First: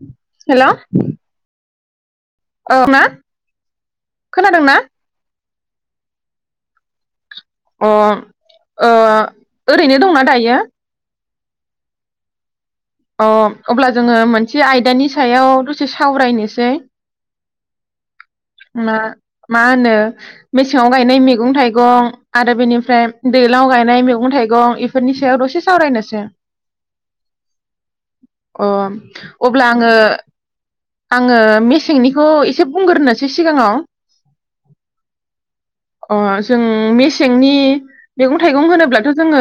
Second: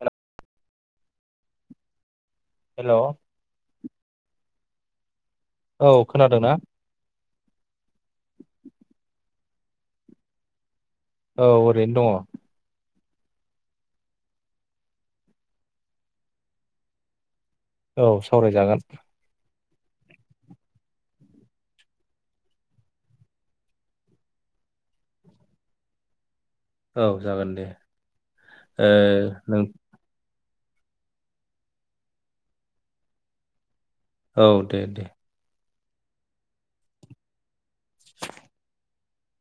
हेल' हेल' ओ हेल' मा खोनादों ना औ खोनादोंना अ ओ ओरैनो दंना दायो औ ओरैनो दङ अ अब्ला जोङो मोनसे आयदानि सायाव दसे सावरायनोसै औ सावरायजागोन मा मा होनो मेसेङाव गायनाय मैगं थाइगं आरो बेनिफ्राय दैलां गायनाय मैगं थाइगं इफोरनि सायाव दसे सावरायनोसै औ जागोन दे अ ओ नों अब्ला आङो आङो मेसेंनिखौ एसे बुंग्रोनोसै सिगाङाव। औ दे दे। अ जों मेसेंनि मैगं थाइगं होनोब्लाथ' जोङो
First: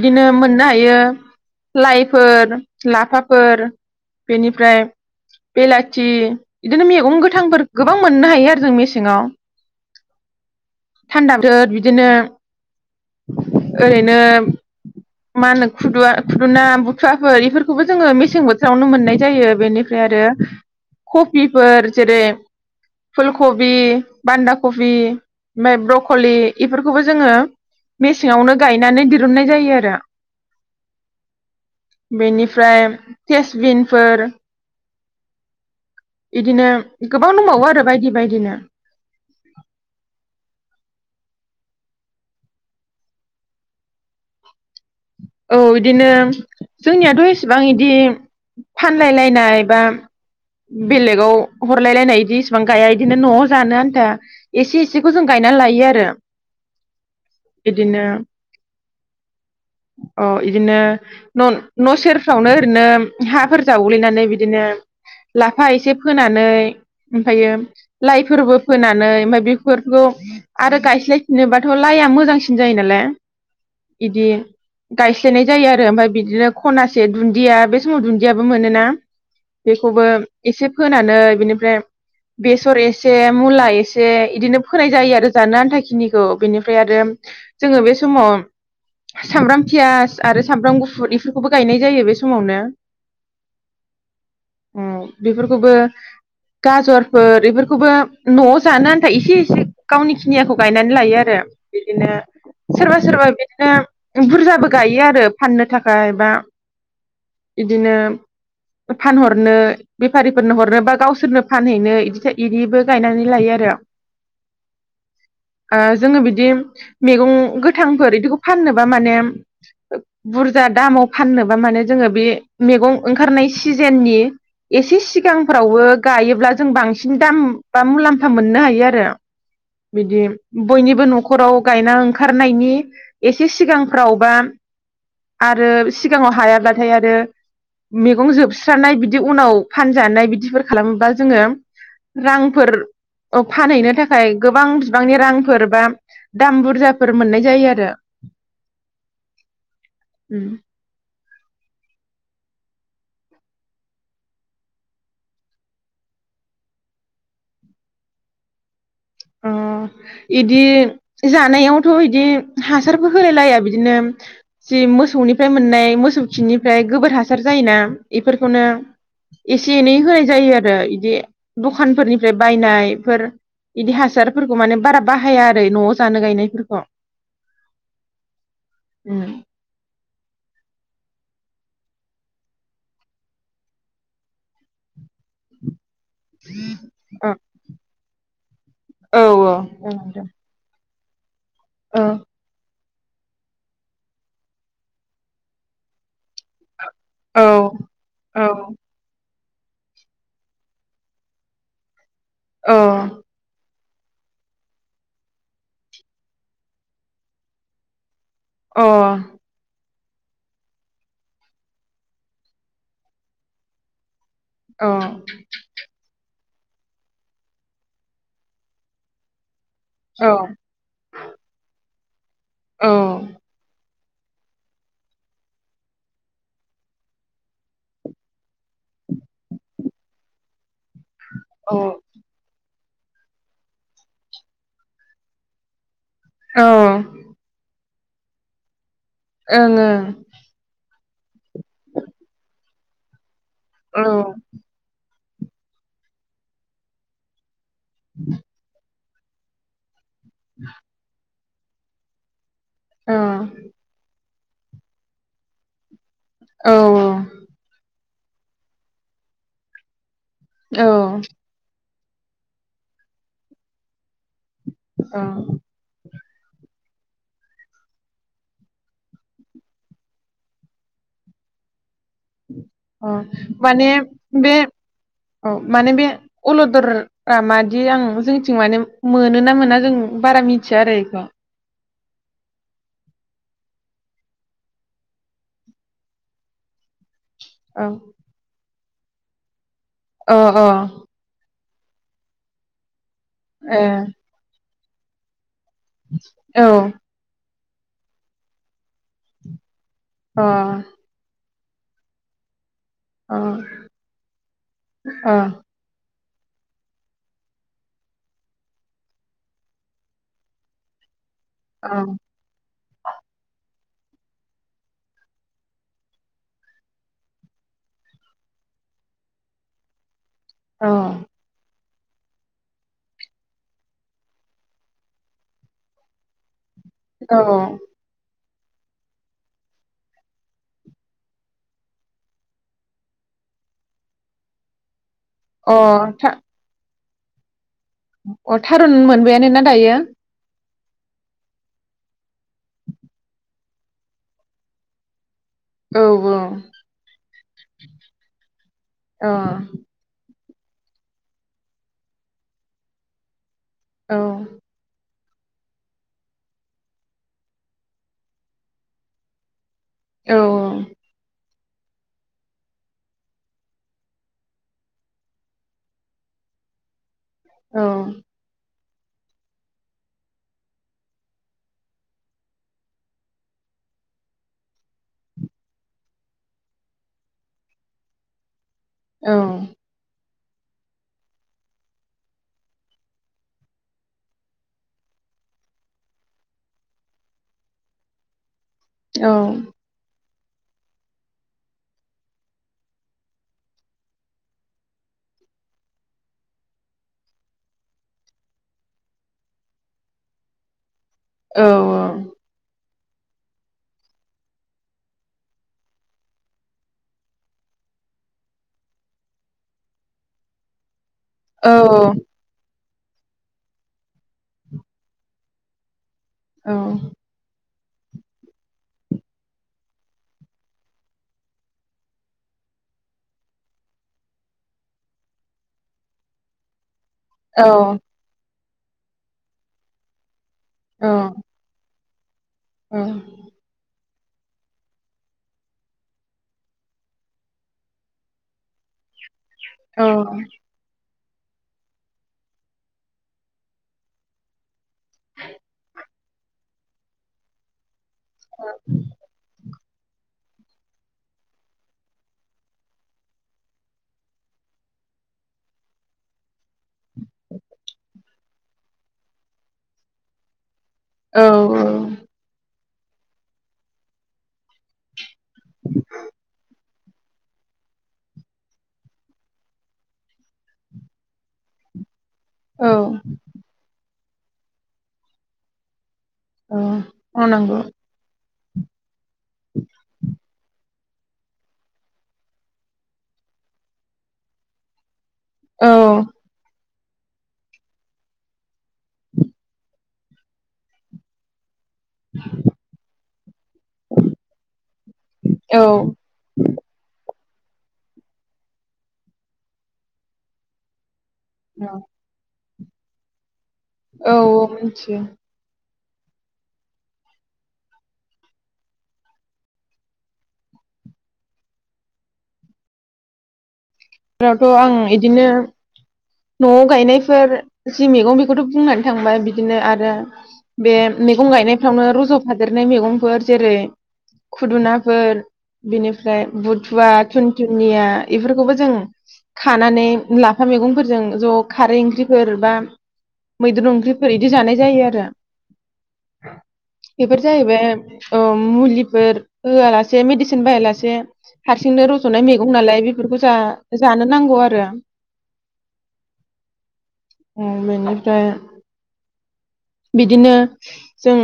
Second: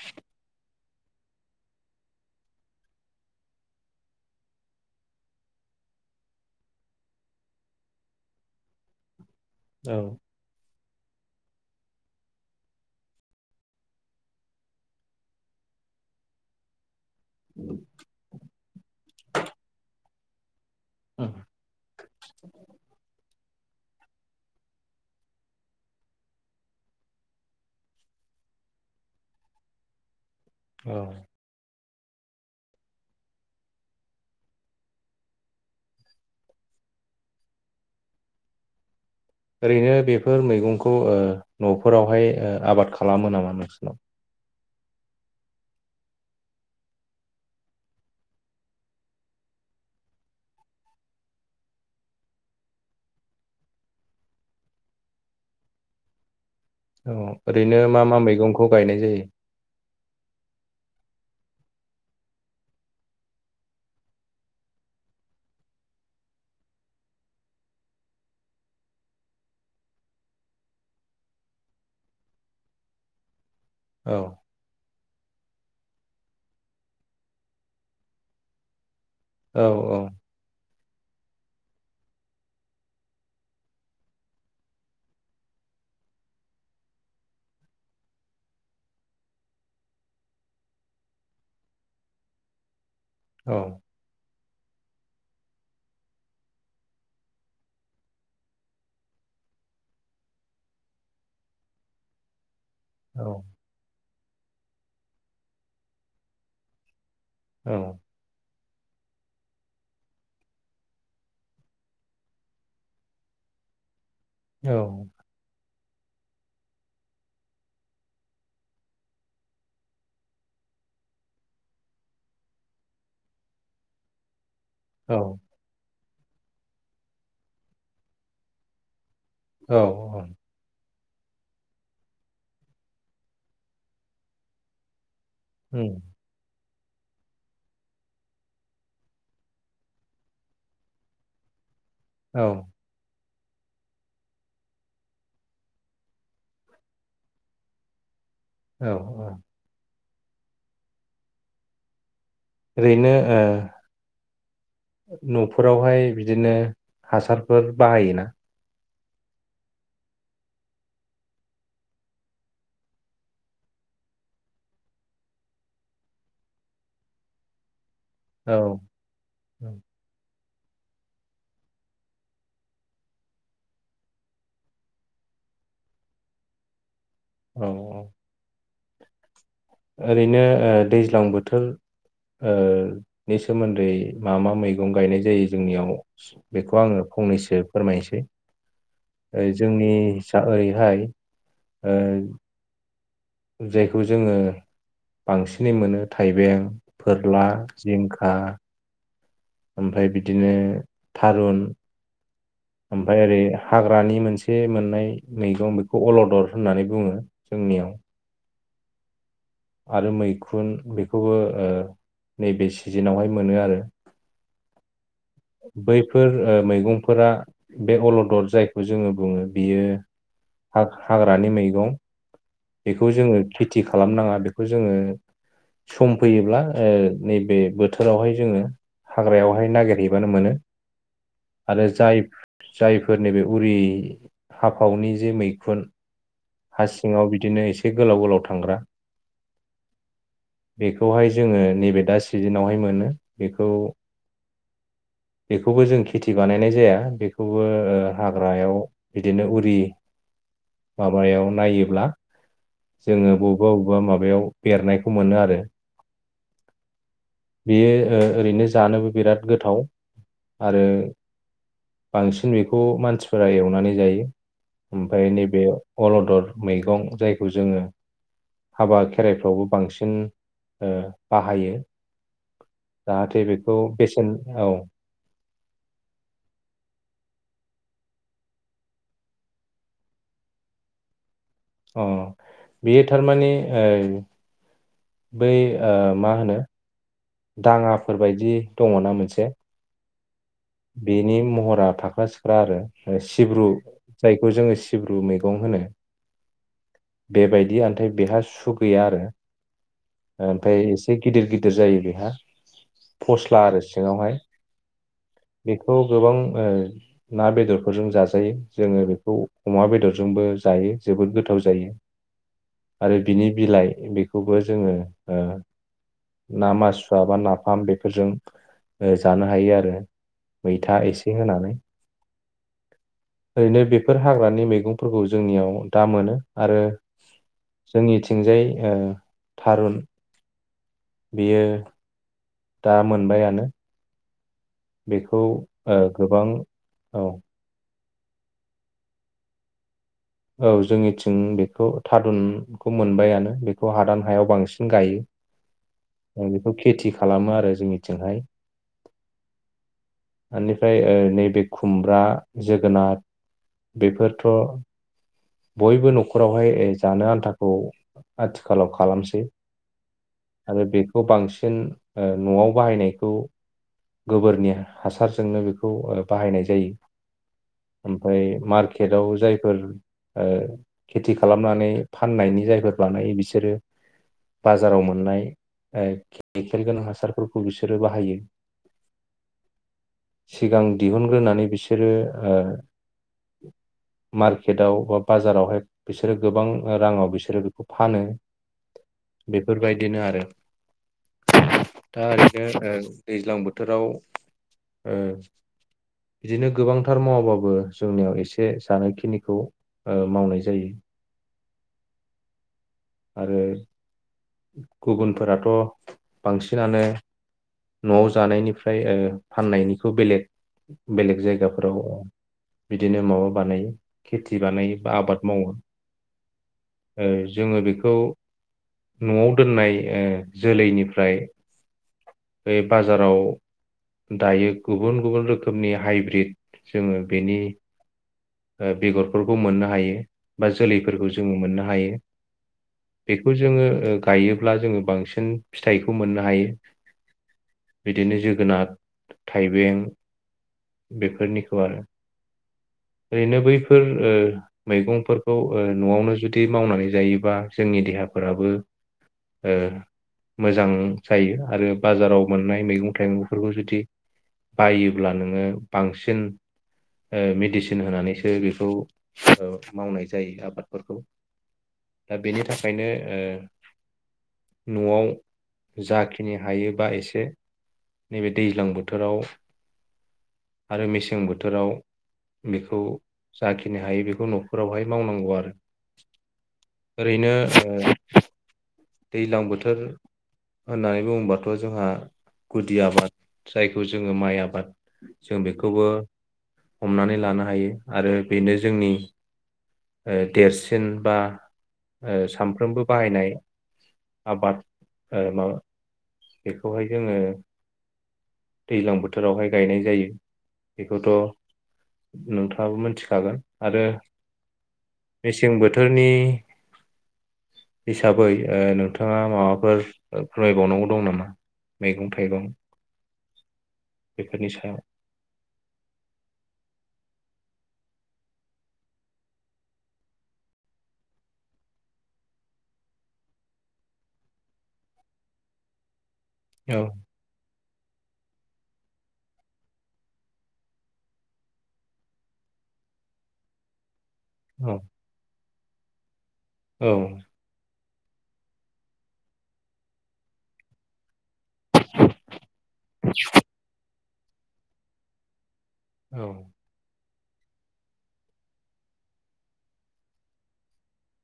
इदिनो मोननाय यो लाइ फोर लाफाफोर बेनिफ्राय बेलाथि इदिनो मैगं गोथांफोर गोबां मोननो हायो आरो जों मेसेङाव। औ थान्दा [inaudible] बिदिनो ओरैनो मा होनो खुदुवा खुदुना बु थुवाफोर इफोरखौबो जोङो मेसें बोथोरावनो मोननाय जायो बेनिफ्राय आरो कफिफोर जेरै फुल खबि, बान्दा कफि, ओमफ्राय ब्रकलि इफोरखौबो जोङो मेसेङावनो गायनानै दिरुननाय जायो आरो। औ। बेनिफ्राय तेसबिनफोर [inaudible] बिदिनो गोबां दंबावो आरो बायदि बायदिनो। ओरैनो बेफोर मैगंखौ ओ नफोरावहाय ओ आबाद खालामो नामा नोंसिनाव? औ इदिनो जोंनियाथ' इसेबां इदि फानलायलायनाय बा बेलेगाव हरलायलायनाय इदि इसिबां गाया इदिनो न'आव जानो आन्था एसे एसेखौ जों गायना लायो आरो। औ ओरैनो मा इदिनो मा मैगंखौ गायनाय जायो? अ इदिनो न' सेरफ्रावनो ओरैनो हाफोर जावग्लिनानै बिदिनो लाफा एसे फोनानै ओमफ्रायायो लाइफोरबो फोनानै ओमफाय बेफोरखौ आरो गायस्लायफिनोबाथ' लाइआ मोजांसिन जायो नालाय। औ इदि गायस्लायनाय जायो आरो ओमफ्राय बिदिनो खनासे दुन्दिया बे समाव दुन्दियाबो मोनोना। औ औ बेखौबो एसे फोनानै बेनिफ्राय बेसर एसे मुला एसे बिदिनो फोनाय जायो आरो जानो आन्था खिनिखौ बेनिफ्राय आरो जोङो बे समाव सामब्राम पियास आरो सामब्राम गुफुर इफोरखौबो गायनाय जायो बे समावनो। औ। औ बेफोरखौबो गाजरफोर इफोरखौबो न'आव जानो आन्था एसे एसे गावनि खिनियाखौ गायनानै लायो आरो बिदिनो सोरबा औ सोरबा बिदिनो बुरजाब बो गायो आरो फाननो थाखाय बा औ इदिनो फानहरनो बेफारिफोरनो हरनो बा गावसोरनो फानहैनो बिदि इदिबो गायनानै लायो आरो। औ। ओ जोङो बिदि मैगं गोथांफोर बिदिखौ फाननोबा माने बुरजा दामाव फाननोबा माने जोङो बे मैगं ओंखारनाय सिजेननि एसे औ सिगांफ्रावबो गायोब्ला जों बांसिन दाम बा मुलाम्फा मोननो हायो आरो। औ बिदि औ बयनिबो न'खराव गायना ओंखारनायनि एसे सिगांफ्राव बा आरो उम सिगाङाव हायाब्ला थाय आरो मेगं जोबस्रानाय बिदि उनाव फानजानाय बिदिफोर खालामोबा जोङो औ रांफोर अ फानहैनो थाखाय गोबां बिबांनि रांफोर बा दाम बुरजाफोर मोननाय जायो आरो औ औ उम ओरैनो ओ न'फोरावहाय बिदिनो हासारफोर बाहायोना अ इदि जानायावथ' इदि हासारबो होलाय लाया बिदिनो जि मोसौनिफ्राय मोननाय मोसौ खिनिफ्राय गोबोर हासार जायोना। औ इफोरखौनो एसे एनै होनाय जायो आरो आरो इदि दखानफोरनिफ्राय बायनायफोर इदि हासारफोरखौ माने बारा बाहाया आरो न'आव जानो गायनायफोरखौ औ औ उम ओरैनो ओ दैज्लां बोथोर ओ नि सोमोन्दै मा मा मैगं गायनाय जायो जोंनियाव बेखौ आङो ओ फंनैसो फोरमायनोसै। औ ओ औ जोंनि नोंथां सा ओरैहाय ओं जायखौ जोङो बांसिनै मोनो थाइबें औ फोरला जिंखा औ ओमफाय बिदिनो थारुन औ ओमफाय ओरै हाग्रानि मोनसे मोननाय मैगं बेखौ अलदर होननानै बुङो जोंनियाव। अह। आरो मैखुन बेखौबो ओ नैबे सिजेनावहाय मोनो आरो। औ बैफोर ओ मैगंफोरा बे अलदर जायखौ जोङो बुङो बियो औ हा-हाग्रानि मैगं। औ बेखौ ओं जोङो खेथि खा खालामनाङा बेखौ जोङो सम फैयोब्ला ओ नैबे बोथोरावहाय जोङो हाग्रायावहाय नागेरहैबानो मोनो। आरो ओं जाय जायफोर नैबे उरि हाफावनि जे मैखुन औ हा सिङाव बिदिनो एसे बे गोलाव गोलाव थांग्रा ओं ओं। बेखौहाय जोङो नैबे दा सिजेनावहाय मोनो। बेखौ औ। बेखौबो जों खेथि बानायनाय जाया बेखौ बो ओ हाग्रायाव बिदिनो उरि। [inaudible] बायाव नायोब्ला जोङो बबेबा बबेबा माबायाव बेरनायखौ मोनो आरो। बेयो ओ‌ ओरैनो जानोबो बिराद गोथाव। आरो औ। बांसिन बेखौ मानसिफोरा एवनानै जायो। औ ओमफाय नैबे अलदद मैगं जायखौ जोङो हाबा खेराइफ्रावबो बांसिन ओ बाहायो। औ‌ जाहाथे बेखौ माने बेसेन बे औ औ माने बे अलदर रा मा बिदि आं जोंथिं माने मोनो ना मोना जों बारा मिथिया आरो बेखौ अ बेयो थारमानि ओ‌ बै ओ मा होनो। औ दाङाफोरबायदि। दङ ना मोनसे। अ बेनि महद ब्रा थाख्रा सिख्रा आरो सिब्रु ए जायखौ जोङो सिब्रु मै गं होनो औ बेबाय बि आमथाय बेहा सु गैया आरो अ ओमफ्राय एसे गिदिर गिदिर गिदिर जायो बेहा फस्ला अ आरो सिङावहाय अ बेखौ गोबां ओ ना बेदरफोरजों जाजायो जोङो बेखौ अमा बेदरजोंबो जायो जोबोद गोथाव गोथाव जायो अ आरो बिनि बिलाइ बेखौबो जोङो ओ ना मासुवा बा नाफाम बेफोरजों जानो हायो आरो मैथा एसे होनानै ओरैनो बेफोर हाग्रानि मैगंफोरखौ जोंनियाव दा मोनो। आरो औ जोंनि थिंजाय ओ थारुन बियो दा मोनबायानो बेखौ औ ओ अ था गोबां औ अ थारुन मोनबायानो ना दायो? औ जोंनिथिं बेखौ थारुनखौ मोनबायानो बेखौ हादान हायाव बांसिन गायो। औ औ ओ बेखौ खेथि खालामो आरो जोंनिथिंहाय। अ बेनिफ्राय ओ नैबे खुमब्रा जोगोनाथ औ बेफोरथ' बयबो न'खरावहाय जानो आन्थाखौ आथिखालाव खालामसै । आरो औ बेखौ बांसि बांसिन ओ न'आव बाहायनायखौ गोबोरनि हासारजोंनो बेखौ बाहायनाय जायो। औ ओमफ्राय मा केटआव जायफोर ओ खेथि खालामनानै फाननायनि जायफोर बानायो बिसोरो बाजाराव मोननाय केमिकेल गोनां हासारफोरखौ बिसोरो बाहायो। औ सिगां दिहुनग्रोनानै बिसोरो ओ मार्केटाव अबावबा बाजारावहाय बिसोरो गोबां राङाव बिसोरो बेखौ फानो। औ बेफोरबायदिनो आरो दा ओरैनो दैज्लां बोथोराव ओ बिदिनो गोबांथार मावाबाबो जोंनियाव एसे जानाय खिनिखौ ओ मावनाय जायो। औ ओ। आरो गुबुनफोराथ' बांसिनानो न'आव जानायनिफ्राय ओ फाननायनिखौ बेलेग बेलेग औ जायगाफोराव बिदिनो माबा बानायो खेथि बिदि बानायो बा आबाद मावो। औ औ। ओ जोङो बेखौ न'आव दोननाय ओ जोलैनिफ्राय बे बाजाराव दायो गुबुन गुबुन रोखोमनि हाइब्रिद जोंङो बेनि औ ओ बेगर फोरखौ मोननो हायो। बा जोलैफोरखौ जोंङो मोननो हायो। औ बेखौ जोंङो ओ गायोब्ला जोंङो बांसिन फिथाइखौ मोननो हायो बिदिनो जोगोनार थाइबें औ। बेफोरनिखौ आरो ओरैनो बैफोर ओ मैगंफोरखौ ओ नआवनो जुदि मावनानै जायोबा जोंनि देहा फोराबो ओ मोजां जायो आरो बाजाराव मोननाय मैगं थाइगंफोरखौ जुदि बायोब्ला नोङो बांसिन मिडिस नोनानि सो बेखौ औ मावनाय जायो आबाद फोरखौ दा बेनि थाख खायनो ओ नआव जाखिनि हायोबा एसे नैबे दैज्लां बोथोराव आरो मेसें बोथोराव औ बेखौ जाखिनि हायो बेख खौ नफोरावहाय मावनांगौ आरो ओरैनो मावनांगौ ओ दैलां बोथोर होननानै बुङोबाथ जोंहा गुदि आबाद जायखौ जोङो माइ आबाद जों औ बेखौबो हमनानै लानो हायो आरो बेनो जोंनि ओ देरसिन बा ओ सामफ्रोमबो बाहायनाय आबाद ओ माबब औ बेखौहाय जोङो दैल्जांबोथोरावहाय गायनाय जायो बे नुथ नोथा ओं मोनथिखागोन औ औ मिनथियो थोरनि हिसाबै ओ नोंथाङा माबाफोर फोरमायबावनांगौ दं नामा मैगं थाइगं रावथ बेफोरनि आं सायाव इदिनो न'आव गायनायफोर जि मैगं बेखौथ' बुंनानै थांबाय बिदिनो आरो बे मेगं गायनायफ्रावनो रजफादेरनाय मैगंफोर जेरै खुदुनाफोर बिनिफ फ्राय औ बुथुा थुनथु निया इफोरखौबो जों खानानै लाफा मैगंफोरजों ज' खारै ओंख्रिफोर बा मैद्रु ओंख्रिफ फोर इदि जानाय औ जायो आरो एबार औ जाहैबाय औ मुलिफोर होआ लासे मेडिसिन बाहाया लासे हारसिंनो रजनाय मैगं नालाय बेफोरखौ जा जानो नांगौ आरो औ ओ बेनिफ्राय बिदिनो जों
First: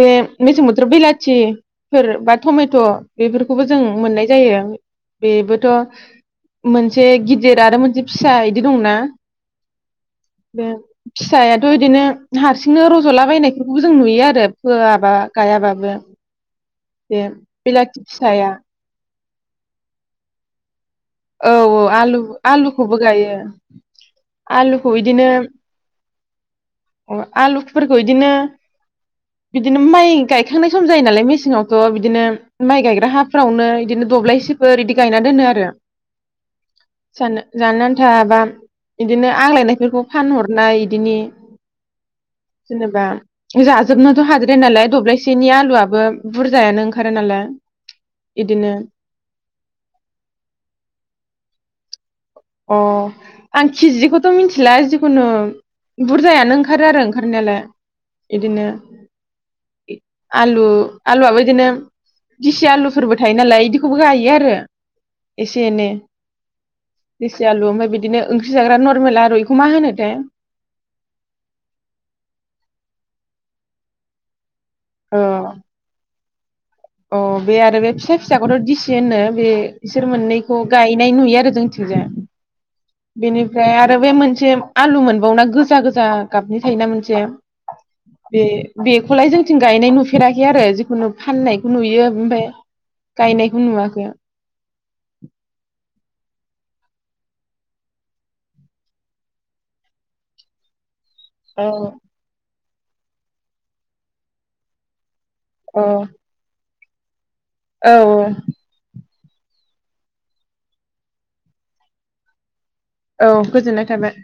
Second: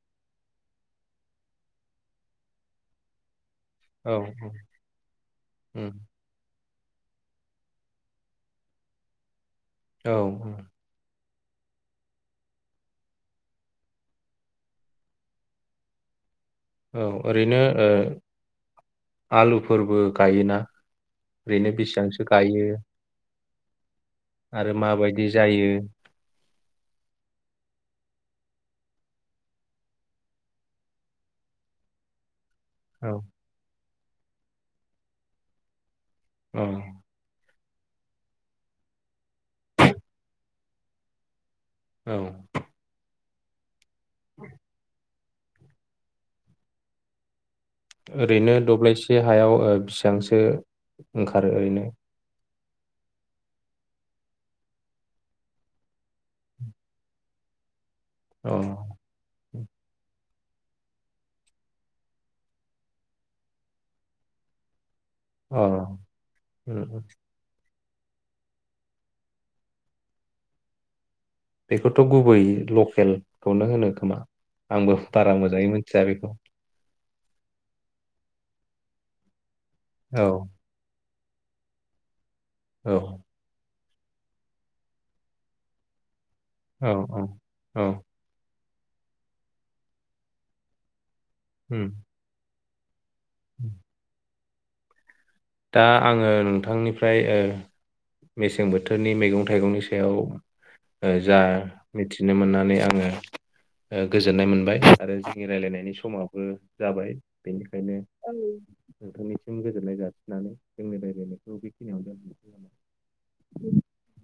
बे मेसें बोथोर बिलाथिफोर बा टमेट' बेफोर खौबो जों औ मोननाय जायो बेबोथ उम मोनसे गिदिर आरो मोनसे फिसा इदि दंना औ औ बे फिसायाथ इदिनो हारसिंनो रजलाबायनायफोरखौबो जों नुयो आरो फोआबा गायाबाबो। औ जे ओरैनो ओ बिलाथि फिसाया आलुफोरबो गायोना औ ओरैनो औ आलु बेसेबांसो गायो आलुखौबो गायो आरो आलुखौ बिदिनो माबायदि जायो अ आलु फोरखौ बिदिनो बिदिनो माइ गायखांनाय सम जायो नालाय मेसेंआवथ बिदिनो माइ गायग्रा औ हाफोरावनो बिदिनो दब्लायसेफोर इदि गायना दोनो आरो औ जानो जानो आन्थाबा इदिनो आग्लायनायफोरखौ फानहरनाय इदिनि औ जेनेबा [unintelligible] जोबनोथ हाद्राया नालाय दब्लाय बिसोरनि आलुआबो बुरजायानो ओंखारो नालाय। ओरैनो इदिनो दब्लायसे हायाव बेसेबांसो ओंखारो ओरैनो। अ आं किजिखौथ' मिथिला जिखुनु बुरजायानो ओंखारो आरो ओंखारनायालाय। अ इदिनो। आलु आलुआबो इदिनो गिसि आलुफोरबो थायो नालाय इदिखौबो गायो आरो। एसे एनै अ। देसि आलु ओमफ्राय बिदिनो ओंख्रि जाग्रा नरमेल आरोलु बेखौ मा होनो थाय । बेखौथ' गुबै लकेलखौनो होनो खोमा। आंबो अ बारा मोजाङै मिथिया बेखौ। अ बे आरो बे फिसा फिसाखौथ' दिसि होननो बे बिसोर औ मोननैखौ गाय नाय नुयो आरो जोंनिथि जाय। औ बेनिफ्राय आरो आरो बे मोनसे आलु मोनबावोना गोजा गोजा गाबनि थायोना औ औ मोनसे औ बे बेखौलाय जोंथिं गायनाय नुफेराखै आरो जिखुनु फान खौ उम नुयो ओमफाय गायनायखौ नुवाखै आं [inaudible] दा आङो नोंथांनिफ्राय ओ मेसें बोथोरनि मैगं थाइगंनि सायाव ओ जा मिथिनो मोननानै आङो ओ गोजोननाय मोनबाय आरो नि औ रायलायनायनि समावबो जाबाय बेनिखायनो औ नोंथांनिसिम गोजोननाय जासि नानै जोंनि रायलायनायखौ बेखिनियावनो दोनथनिसै नामा औ गोजोननाय थाबाय